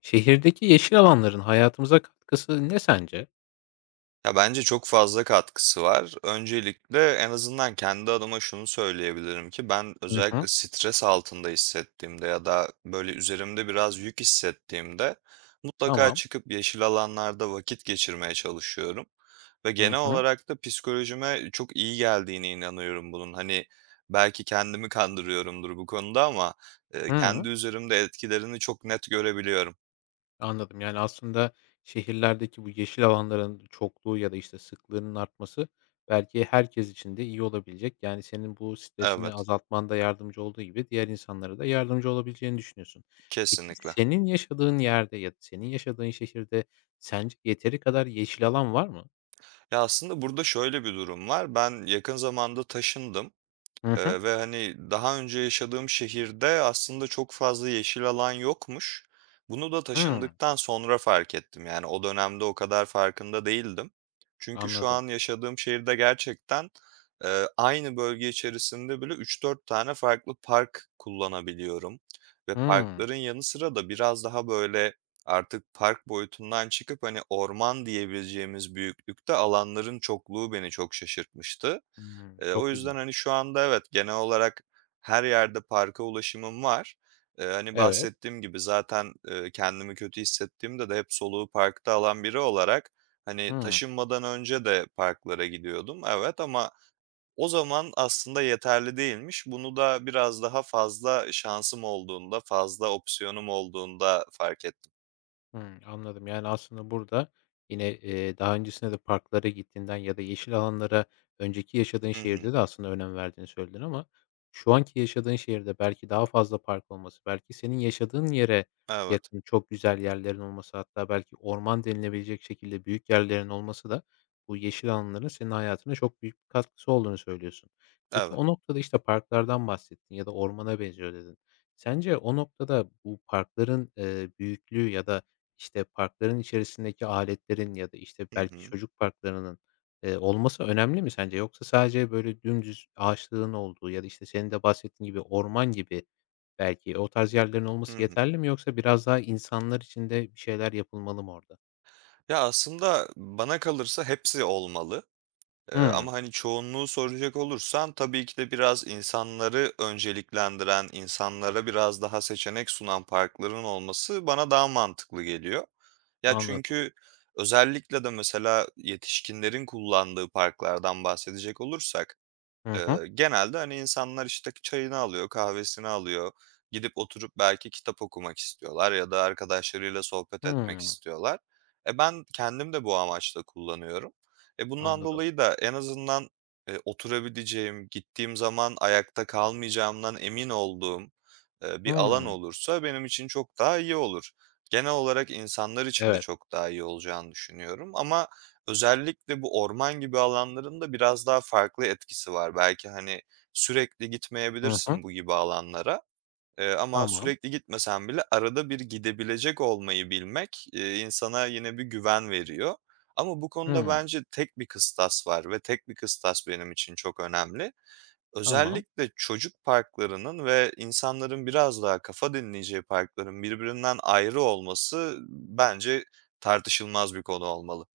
Şehirdeki yeşil alanların hayatımıza katkısı ne sence? Ya, bence çok fazla katkısı var. Öncelikle en azından kendi adıma şunu söyleyebilirim ki ben Hı özellikle hı. stres altında hissettiğimde ya da böyle üzerimde biraz yük hissettiğimde mutlaka Tamam. çıkıp yeşil alanlarda vakit geçirmeye çalışıyorum ve Hı genel hı. olarak da psikolojime çok iyi geldiğine inanıyorum bunun. Hani, belki kendimi kandırıyorumdur bu konuda ama, kendi Hıı. üzerimde etkilerini çok net görebiliyorum. Anladım. Aslında şehirlerdeki bu yeşil alanların çokluğu ya da, sıklığının artması belki herkes için de iyi olabilecek. Yani, senin bu stresini Evet, azaltmanda yardımcı olduğu gibi diğer insanlara da yardımcı olabileceğini düşünüyorsun. Peki kesinlikle. senin yaşadığın yerde ya da senin yaşadığın şehirde sence yeteri kadar yeşil alan var mı? Ya, aslında burada şöyle bir durum var. Ben yakın zamanda taşındım. Hı hı. Ve hani, daha önce yaşadığım şehirde aslında çok fazla yeşil alan yokmuş. Bunu da Hıı. taşındıktan sonra fark ettim. Yani o dönemde o kadar farkında değildim. Çünkü şu Anladım. an yaşadığım şehirde gerçekten, aynı bölge içerisinde bile üç dört tane farklı park kullanabiliyorum ve Hıı. parkların yanı sıra da biraz daha, böyle, artık park boyutundan çıkıp, hani, orman diyebileceğimiz büyüklükte alanların çokluğu beni çok şaşırtmıştı. Hıı. O Çok güzel. yüzden, hani, şu anda evet, genel olarak her yerde parka ulaşımım var. Hani, Evet. bahsettiğim gibi zaten, kendimi kötü hissettiğimde de hep soluğu parkta alan biri olarak, hani, Hıı. taşınmadan önce de parklara gidiyordum, evet ama o zaman aslında yeterli değilmiş. Bunu da biraz daha fazla şansım olduğunda, fazla opsiyonum olduğunda fark ettim. Hımm, anladım. Yani, aslında burada yine, daha öncesinde de parklara gittiğinden ya da yeşil alanlara önceki yaşadığın Hı hı. şehirde de aslında önem verdiğini söyledin ama şu anki yaşadığın şehirde belki daha fazla park olması, belki senin yaşadığın yere Evet, yakın çok güzel yerlerin olması, hatta belki orman denilebilecek şekilde büyük yerlerin olması da bu yeşil alanların senin hayatına çok büyük bir katkısı olduğunu söylüyorsun. Peki evet. o noktada, işte, parklardan bahsettin ya da ormana benziyor dedin. Sence o noktada bu parkların, büyüklüğü ya da işte, parkların içerisindeki aletlerin ya da, işte, Hı belki hı. çocuk parklarının, olması önemli mi sence? Yoksa sadece böyle dümdüz ağaçlığın olduğu ya da, işte, senin de bahsettiğin gibi orman gibi belki o tarz yerlerin Hı olması hı. yeterli mi yoksa biraz daha insanlar için de bir şeyler yapılmalı mı orada? Ya, aslında bana kalırsa hepsi olmalı. Hımm, Ama, hani, çoğunluğu soracak olursan tabii ki de biraz insanları önceliklendiren, insanlara biraz daha seçenek sunan parkların olması bana daha mantıklı geliyor. Ya, anladım. çünkü özellikle de mesela yetişkinlerin kullandığı parklardan bahsedecek olursak. Hı hı. Genelde, hani, insanlar, işte, çayını alıyor, kahvesini alıyor. Gidip oturup belki kitap okumak istiyorlar ya da arkadaşlarıyla sohbet etmek Hımm, istiyorlar. E, ben kendim de bu amaçla kullanıyorum. E, bundan anladım. dolayı da en azından, oturabileceğim, gittiğim zaman ayakta kalmayacağımdan emin olduğum, bir alan Hımm, olursa benim için çok daha iyi olur. Genel olarak insanlar için de evet. çok daha iyi olacağını düşünüyorum ama özellikle bu orman gibi alanların da biraz daha farklı etkisi var. Belki, hani, sürekli Hı hı. gitmeyebilirsin bu gibi alanlara, ama Tamam. sürekli gitmesen bile arada bir gidebilecek olmayı bilmek, insana yine bir güven veriyor. Ama bu konuda Hımm, bence tek bir kıstas var ve tek bir kıstas benim için çok önemli. tamam. Özellikle çocuk parklarının ve insanların biraz daha kafa dinleyeceği parkların birbirinden ayrı olması bence tartışılmaz bir konu olmalı.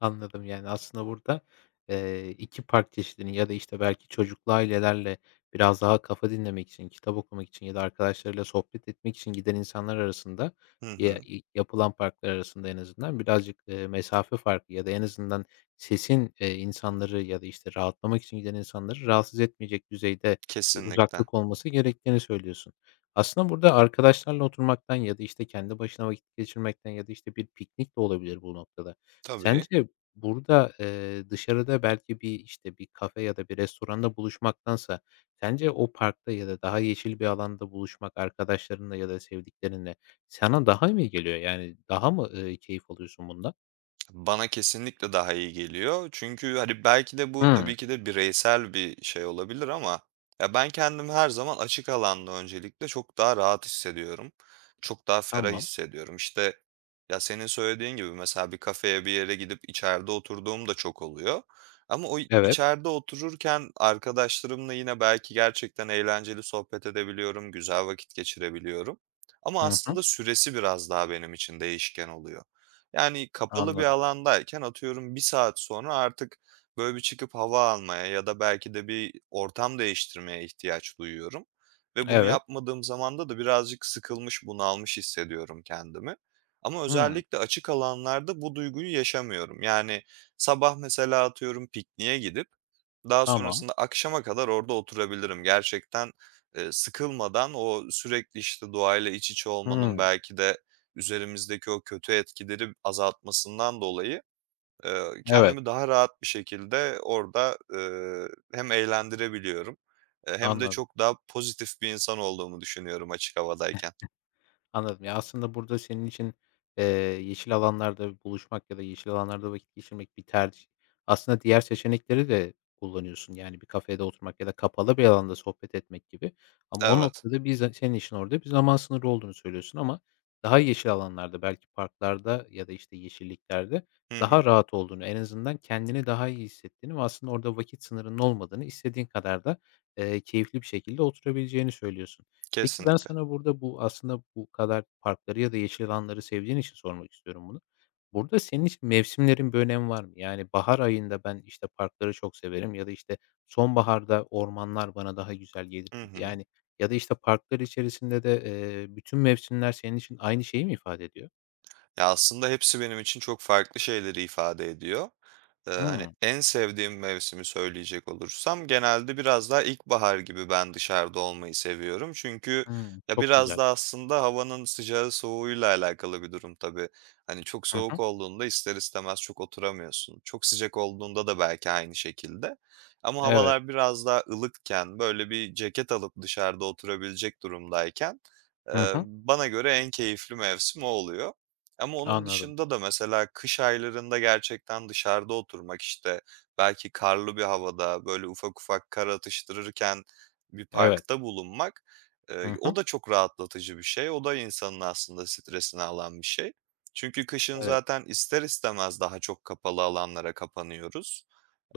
Anladım. Yani, aslında burada, 2 park çeşidinin ya da, işte, belki çocuklu ailelerle biraz daha kafa dinlemek için, kitap okumak için ya da arkadaşlarıyla sohbet etmek için giden insanlar arasında, Hı ya hı. i yapılan parklar arasında en azından birazcık, mesafe farkı ya da en azından sesin, insanları ya da, işte, rahatlamak için giden insanları rahatsız etmeyecek düzeyde bir Kesinlikle. uzaklık olması gerektiğini söylüyorsun. Aslında burada arkadaşlarla oturmaktan ya da, işte, kendi başına vakit geçirmekten ya da, işte, bir piknik de olabilir bu noktada. Tabii. Sence burada, dışarıda belki bir, işte, bir kafe ya da bir restoranda buluşmaktansa sence o parkta ya da daha yeşil bir alanda buluşmak arkadaşlarınla ya da sevdiklerinle sana daha mı iyi geliyor? Yani daha mı, keyif alıyorsun bundan? Bana kesinlikle daha iyi geliyor. Çünkü, hani, belki de bu Hımm. tabii ki de bireysel bir şey olabilir ama ya, ben kendimi her zaman açık alanda öncelikle çok daha rahat hissediyorum. Çok daha ferah Tamam. hissediyorum. İşte, ya, senin söylediğin gibi mesela bir kafeye, bir yere gidip içeride oturduğum da çok oluyor. Ama o Evet. içeride otururken arkadaşlarımla yine belki gerçekten eğlenceli sohbet edebiliyorum, güzel vakit geçirebiliyorum. Ama Hı hı. aslında süresi biraz daha benim için değişken oluyor. Yani, kapalı bir Anladım. alandayken atıyorum bir saat sonra artık, böyle, bir çıkıp hava almaya ya da belki de bir ortam değiştirmeye ihtiyaç duyuyorum ve bunu Evet. yapmadığım zamanda da birazcık sıkılmış, bunalmış hissediyorum kendimi. Ama Hımm. özellikle açık alanlarda bu duyguyu yaşamıyorum. Yani, sabah mesela atıyorum pikniğe gidip daha Tamam. sonrasında akşama kadar orada oturabilirim. Gerçekten, sıkılmadan o sürekli, işte, doğayla iç içe olmanın Hımm. belki de üzerimizdeki o kötü etkileri azaltmasından dolayı, Evet. kendimi daha rahat bir şekilde orada, hem eğlendirebiliyorum, hem de Anladım. çok daha pozitif bir insan olduğumu düşünüyorum açık havadayken. Anladım. Ya, aslında burada senin için, eee, yeşil alanlarda buluşmak ya da yeşil alanlarda vakit geçirmek bir tercih. Aslında diğer seçenekleri de kullanıyorsun. Yani bir kafede oturmak ya da kapalı bir alanda sohbet etmek gibi ama o Evet. noktada bir za senin için orada bir zaman sınırı olduğunu söylüyorsun ama daha yeşil alanlarda, belki parklarda ya da, işte, yeşilliklerde Hı hı. daha rahat olduğunu, en azından kendini daha iyi hissettiğini ve aslında orada vakit sınırının olmadığını, istediğin kadar da, keyifli bir şekilde oturabileceğini söylüyorsun. Peki, ben Kesinlikle. sana burada bu aslında bu kadar parkları ya da yeşil alanları sevdiğin için sormak istiyorum bunu. Burada senin için mevsimlerin bir önemi var mı? Yani bahar ayında ben, işte, parkları çok severim ya da, işte, sonbaharda ormanlar bana daha güzel gelir Hı gibi. hı. Yani ya da, işte, parklar içerisinde de, bütün mevsimler senin için aynı şeyi mi ifade ediyor? Ya, aslında hepsi benim için çok farklı şeyleri ifade ediyor. Hani, Hımm. en sevdiğim mevsimi söyleyecek olursam genelde biraz daha ilkbahar gibi ben dışarıda olmayı seviyorum. Çünkü Hımm. ya, Çok biraz güzel. da aslında havanın sıcağı soğuğuyla alakalı bir durum tabii. Hani, çok Hı soğuk hı. olduğunda ister istemez çok oturamıyorsun. Çok sıcak olduğunda da belki aynı şekilde. Ama Evet. havalar biraz daha ılıkken, böyle bir ceket alıp dışarıda oturabilecek durumdayken, Hı eee, hı. bana göre en keyifli mevsim o oluyor. Ama onun Anladım. dışında da mesela kış aylarında gerçekten dışarıda oturmak, işte, belki karlı bir havada, böyle, ufak ufak kar atıştırırken bir Evet. parkta bulunmak, Hı o hı. da çok rahatlatıcı bir şey. O da insanın aslında stresini alan bir şey. Çünkü kışın Evet. zaten ister istemez daha çok kapalı alanlara kapanıyoruz.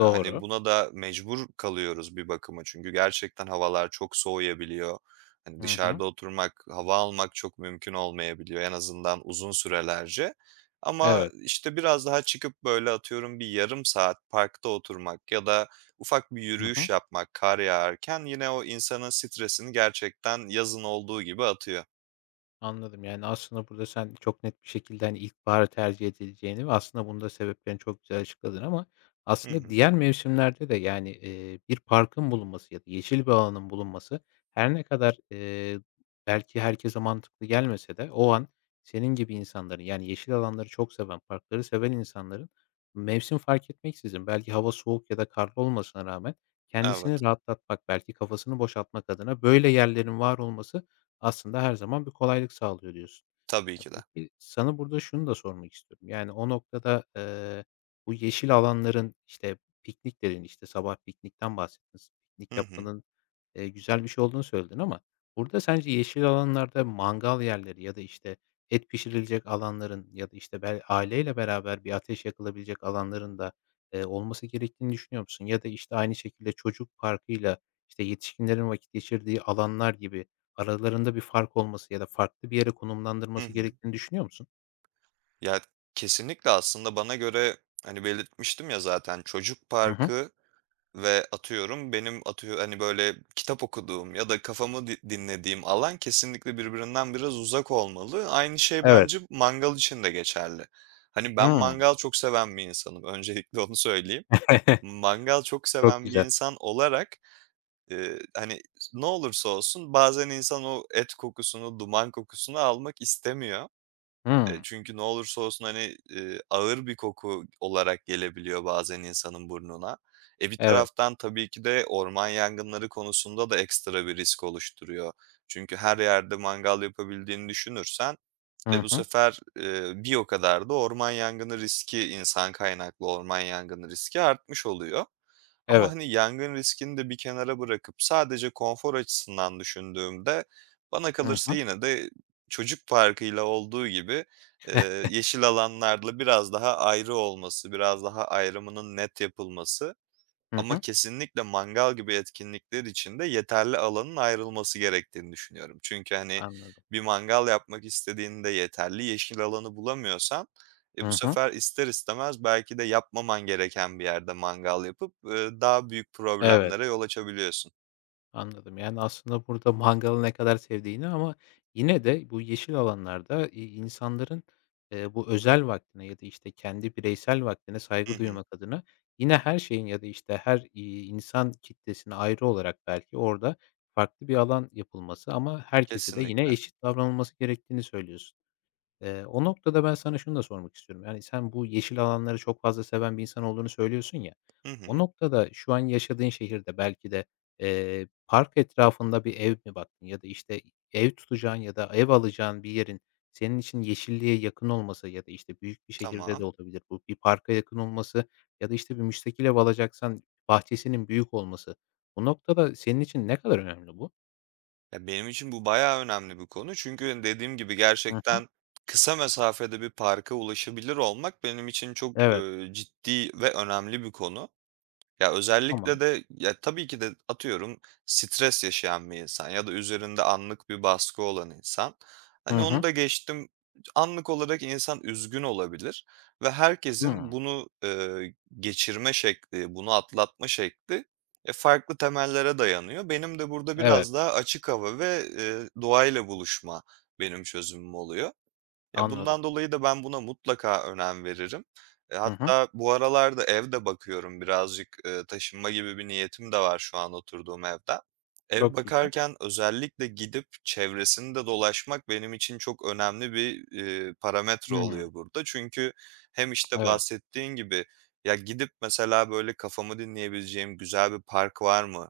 Hani, buna da mecbur kalıyoruz bir bakıma çünkü gerçekten havalar çok soğuyabiliyor. Hani, Hı hı. dışarıda oturmak, hava almak çok mümkün olmayabiliyor en azından uzun sürelerce. Ama, Evet. işte, biraz daha çıkıp, böyle, atıyorum bir yarım saat parkta oturmak ya da ufak bir Hı yürüyüş hı. yapmak kar yağarken yine o insanın stresini gerçekten yazın olduğu gibi atıyor. Anladım. Yani, aslında burada sen çok net bir şekilde, hani, ilkbaharı tercih edileceğini ve aslında bunda sebeplerini çok güzel açıkladın ama Hı aslında hı. diğer mevsimlerde de, yani, bir parkın bulunması ya da yeşil bir alanın bulunması her ne kadar, belki herkese mantıklı gelmese de o an senin gibi insanların, yani, yeşil alanları çok seven, parkları seven insanların mevsim fark etmeksizin belki hava soğuk ya da karlı olmasına rağmen kendisini Evet, rahatlatmak, belki kafasını boşaltmak adına böyle yerlerin var olması aslında her zaman bir kolaylık sağlıyor diyorsun. tabii Ya, ki de. peki sana burada şunu da sormak istiyorum. Yani o noktada, bu yeşil alanların, işte, pikniklerin işte, sabah piknikten bahsettiniz, piknik Hı hı. yapmanın, güzel bir şey olduğunu söyledin ama burada sence yeşil alanlarda mangal yerleri ya da, işte, et pişirilecek alanların ya da, işte, aileyle beraber bir ateş yakılabilecek alanların da, olması gerektiğini düşünüyor musun? Ya da, işte, aynı şekilde çocuk parkıyla, işte, yetişkinlerin vakit geçirdiği alanlar gibi aralarında bir fark olması ya da farklı bir yere Hı konumlandırması hı. gerektiğini düşünüyor musun? Ya, kesinlikle aslında bana göre, hani, belirtmiştim ya zaten çocuk Hı hı. parkı ve atıyorum benim atıyor hani, böyle kitap okuduğum ya da kafamı dinlediğim alan kesinlikle birbirinden biraz uzak olmalı. Aynı şey Evet. bence mangal için de geçerli. Hani, ben Hımm. mangal çok seven bir insanım. Öncelikle onu söyleyeyim. Mangal çok Çok seven bir güzel. insan olarak, hani, ne olursa olsun bazen insan o et kokusunu, duman kokusunu almak istemiyor. Hımm. Çünkü ne olursa olsun, hani, ağır bir koku olarak gelebiliyor bazen insanın burnuna. E, bir Evet. taraftan tabii ki de orman yangınları konusunda da ekstra bir risk oluşturuyor. Çünkü her yerde mangal yapabildiğini düşünürsen, e, Hı bu hı. sefer, bir o kadar da orman yangını riski, insan kaynaklı orman yangını riski artmış oluyor. Ama, Evet. hani, yangın riskini de bir kenara bırakıp sadece konfor açısından düşündüğümde bana Hı kalırsa hı. yine de çocuk parkıyla olduğu gibi, eee, yeşil alanlarla biraz daha ayrı olması, biraz daha ayrımının net yapılması Hı ama hı. kesinlikle mangal gibi etkinlikler için de yeterli alanın ayrılması gerektiğini düşünüyorum. Çünkü, hani, Anladım. bir mangal yapmak istediğinde yeterli yeşil alanı bulamıyorsan, e, bu Hı hı. sefer ister istemez belki de yapmaman gereken bir yerde mangal yapıp, daha büyük Evet. problemlere yol açabiliyorsun. Anladım. Yani, aslında burada mangalı ne kadar sevdiğini ama yine de bu yeşil alanlarda, insanların, bu özel vaktine ya da, işte, kendi bireysel vaktine Hı saygı hı. duymak adına yine her şeyin ya da, işte, her, insan kitlesine ayrı olarak belki orada farklı bir alan yapılması ama herkese de yine Kesinlikle. eşit davranılması gerektiğini söylüyorsun. O noktada ben sana şunu da sormak istiyorum. Yani, sen bu yeşil alanları çok fazla seven bir insan olduğunu söylüyorsun ya. Hı O hı. noktada şu an yaşadığın şehirde belki de, park etrafında bir ev mi baktın ya da, işte, ev tutacağın ya da ev alacağın bir yerin senin için yeşilliğe yakın olması ya da, işte, büyük bir şehirde Tamam. de olabilir bu, bir parka yakın olması ya da, işte, bir müstakil ev alacaksan bahçesinin büyük olması. Bu noktada senin için ne kadar önemli bu? Ya, benim için bu bayağı önemli bir konu. Çünkü, hani, dediğim gibi Hı hı. gerçekten kısa mesafede bir parka ulaşabilir olmak benim için çok, Evet. ııı, ciddi ve önemli bir konu. Ya, Tamam. özellikle de ya, tabii ki de atıyorum stres yaşayan bir insan ya da üzerinde anlık bir baskı olan insan. Hani, Hı onu hı. da geçtim, anlık olarak insan üzgün olabilir ve herkesin Hıı. bunu, geçirme şekli, bunu atlatma şekli, farklı temellere dayanıyor. Benim de burada Evet. biraz daha açık hava ve doğayla buluşma benim çözümüm oluyor. Ya, Anladım. bundan dolayı da ben buna mutlaka önem veririm. Hı hı. Hatta bu aralarda evde bakıyorum birazcık, taşınma gibi bir niyetim de var şu an oturduğum evde. Ev Çok güzel. bakarken özellikle gidip çevresinde dolaşmak benim için çok önemli bir parametre Hımm. oluyor burada. Çünkü hem, işte, Evet. bahsettiğin gibi, ya, gidip mesela, böyle, kafamı dinleyebileceğim güzel bir park var mı?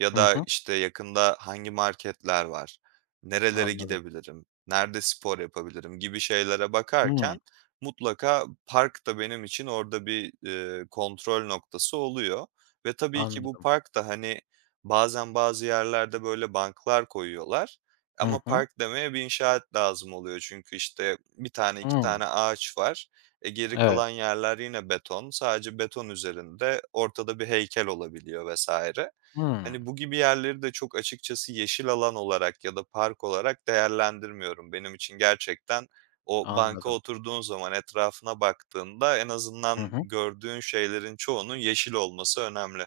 Ya Hı da, hı. işte, yakında hangi marketler var? Nerelere Anladım. gidebilirim? Nerede spor yapabilirim gibi şeylere Hımm. bakarken mutlaka park da benim için orada bir kontrol noktası oluyor ve tabii ki bu Anladım. park da, hani, bazen bazı yerlerde böyle banklar koyuyorlar Hı ama hı. park demeye bir inşaat lazım oluyor. Çünkü, işte, bir tane 2 Hımm. tane ağaç var. E, geri Evet. kalan yerler yine beton. Sadece beton üzerinde ortada bir heykel olabiliyor vesaire. Hımm. Hani, bu gibi yerleri de çok açıkçası yeşil alan olarak ya da park olarak değerlendirmiyorum. Benim için gerçekten o banka Anladım. oturduğun zaman, etrafına baktığında en azından Hı hı. gördüğün şeylerin çoğunun yeşil olması önemli.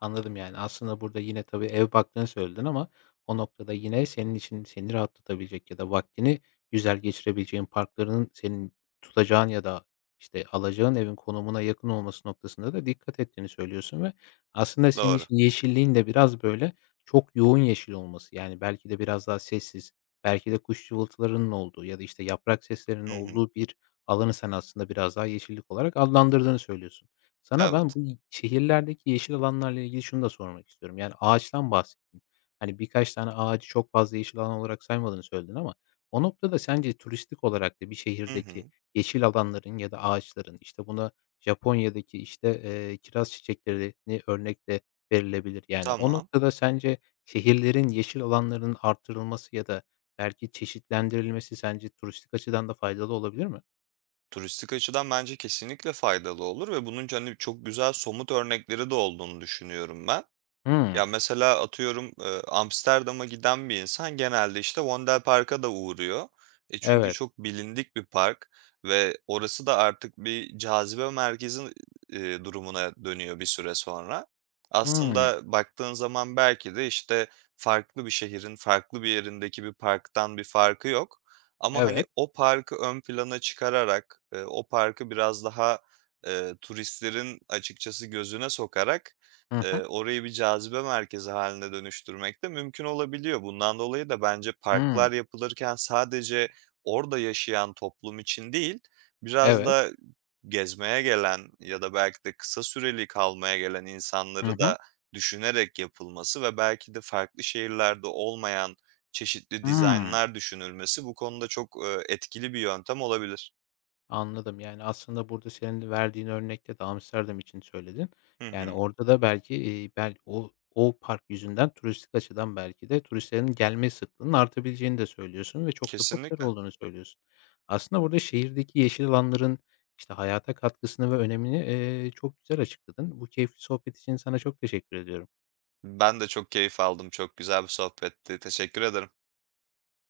Anladım, yani, aslında burada yine tabii ev baktığını söyledin ama o noktada yine senin için seni rahatlatabilecek ya da vaktini güzel geçirebileceğin parklarının senin tutacağın ya da, işte, alacağın evin konumuna yakın olması noktasında da dikkat ettiğini söylüyorsun ve aslında senin Doğru. için yeşilliğin de biraz, böyle, çok yoğun yeşil olması, yani, belki de biraz daha sessiz, belki de kuş cıvıltılarının olduğu ya da, işte, yaprak seslerinin Hı hı. olduğu bir alanı sen aslında biraz daha yeşillik olarak adlandırdığını söylüyorsun. Sana Evet. ben bu şehirlerdeki yeşil alanlarla ilgili şunu da sormak istiyorum. Yani ağaçtan bahsettin. Hani birkaç tane ağacı çok fazla yeşil alan olarak saymadığını söyledin ama o noktada sence turistik olarak da bir Hı şehirdeki hı. yeşil alanların ya da ağaçların işte buna Japonya'daki işte, kiraz çiçeklerini örnek de verilebilir. Yani o Tamam. noktada sence şehirlerin yeşil alanlarının artırılması ya da belki çeşitlendirilmesi sence turistik açıdan da faydalı olabilir mi? Turistik açıdan bence kesinlikle faydalı olur ve bunun, hani, çok güzel somut örnekleri de olduğunu düşünüyorum ben. Hımm. Ya, mesela atıyorum, Amsterdam'a giden bir insan genelde, işte, Vondelpark'a da uğruyor. E, çünkü Evet. çok bilindik bir park ve orası da artık bir cazibe merkezi, durumuna dönüyor bir süre sonra. Hımm. Aslında baktığın zaman belki de, işte, farklı bir şehrin farklı bir yerindeki bir parktan bir farkı yok ama, hani, Evet. o parkı ön plana çıkararak, o parkı biraz daha, turistlerin açıkçası gözüne sokarak. Hı hı. Orayı bir cazibe merkezi haline dönüştürmek de mümkün olabiliyor. Bundan dolayı da bence Hımm. parklar yapılırken sadece orada yaşayan toplum için değil, biraz Evet. da gezmeye gelen ya da belki de kısa süreli kalmaya gelen Hı insanları hı. da düşünerek yapılması ve belki de farklı şehirlerde olmayan çeşitli Hımm. dizaynlar düşünülmesi bu konuda çok, etkili bir yöntem olabilir. Anladım. Yani, aslında burada senin de verdiğin örnekte de Amsterdam için söyledin. Hı Yani, hı. orada da belki, o park yüzünden turistik açıdan belki de turistlerin gelme sıklığının artabileceğini de söylüyorsun ve çok da popüler Kesinlikle. olduğunu söylüyorsun. Aslında burada şehirdeki yeşil alanların, işte, hayata katkısını ve önemini, çok güzel açıkladın. Bu keyifli sohbet için sana çok teşekkür ediyorum. Ben de çok keyif aldım. Çok güzel bir sohbetti. Teşekkür ederim.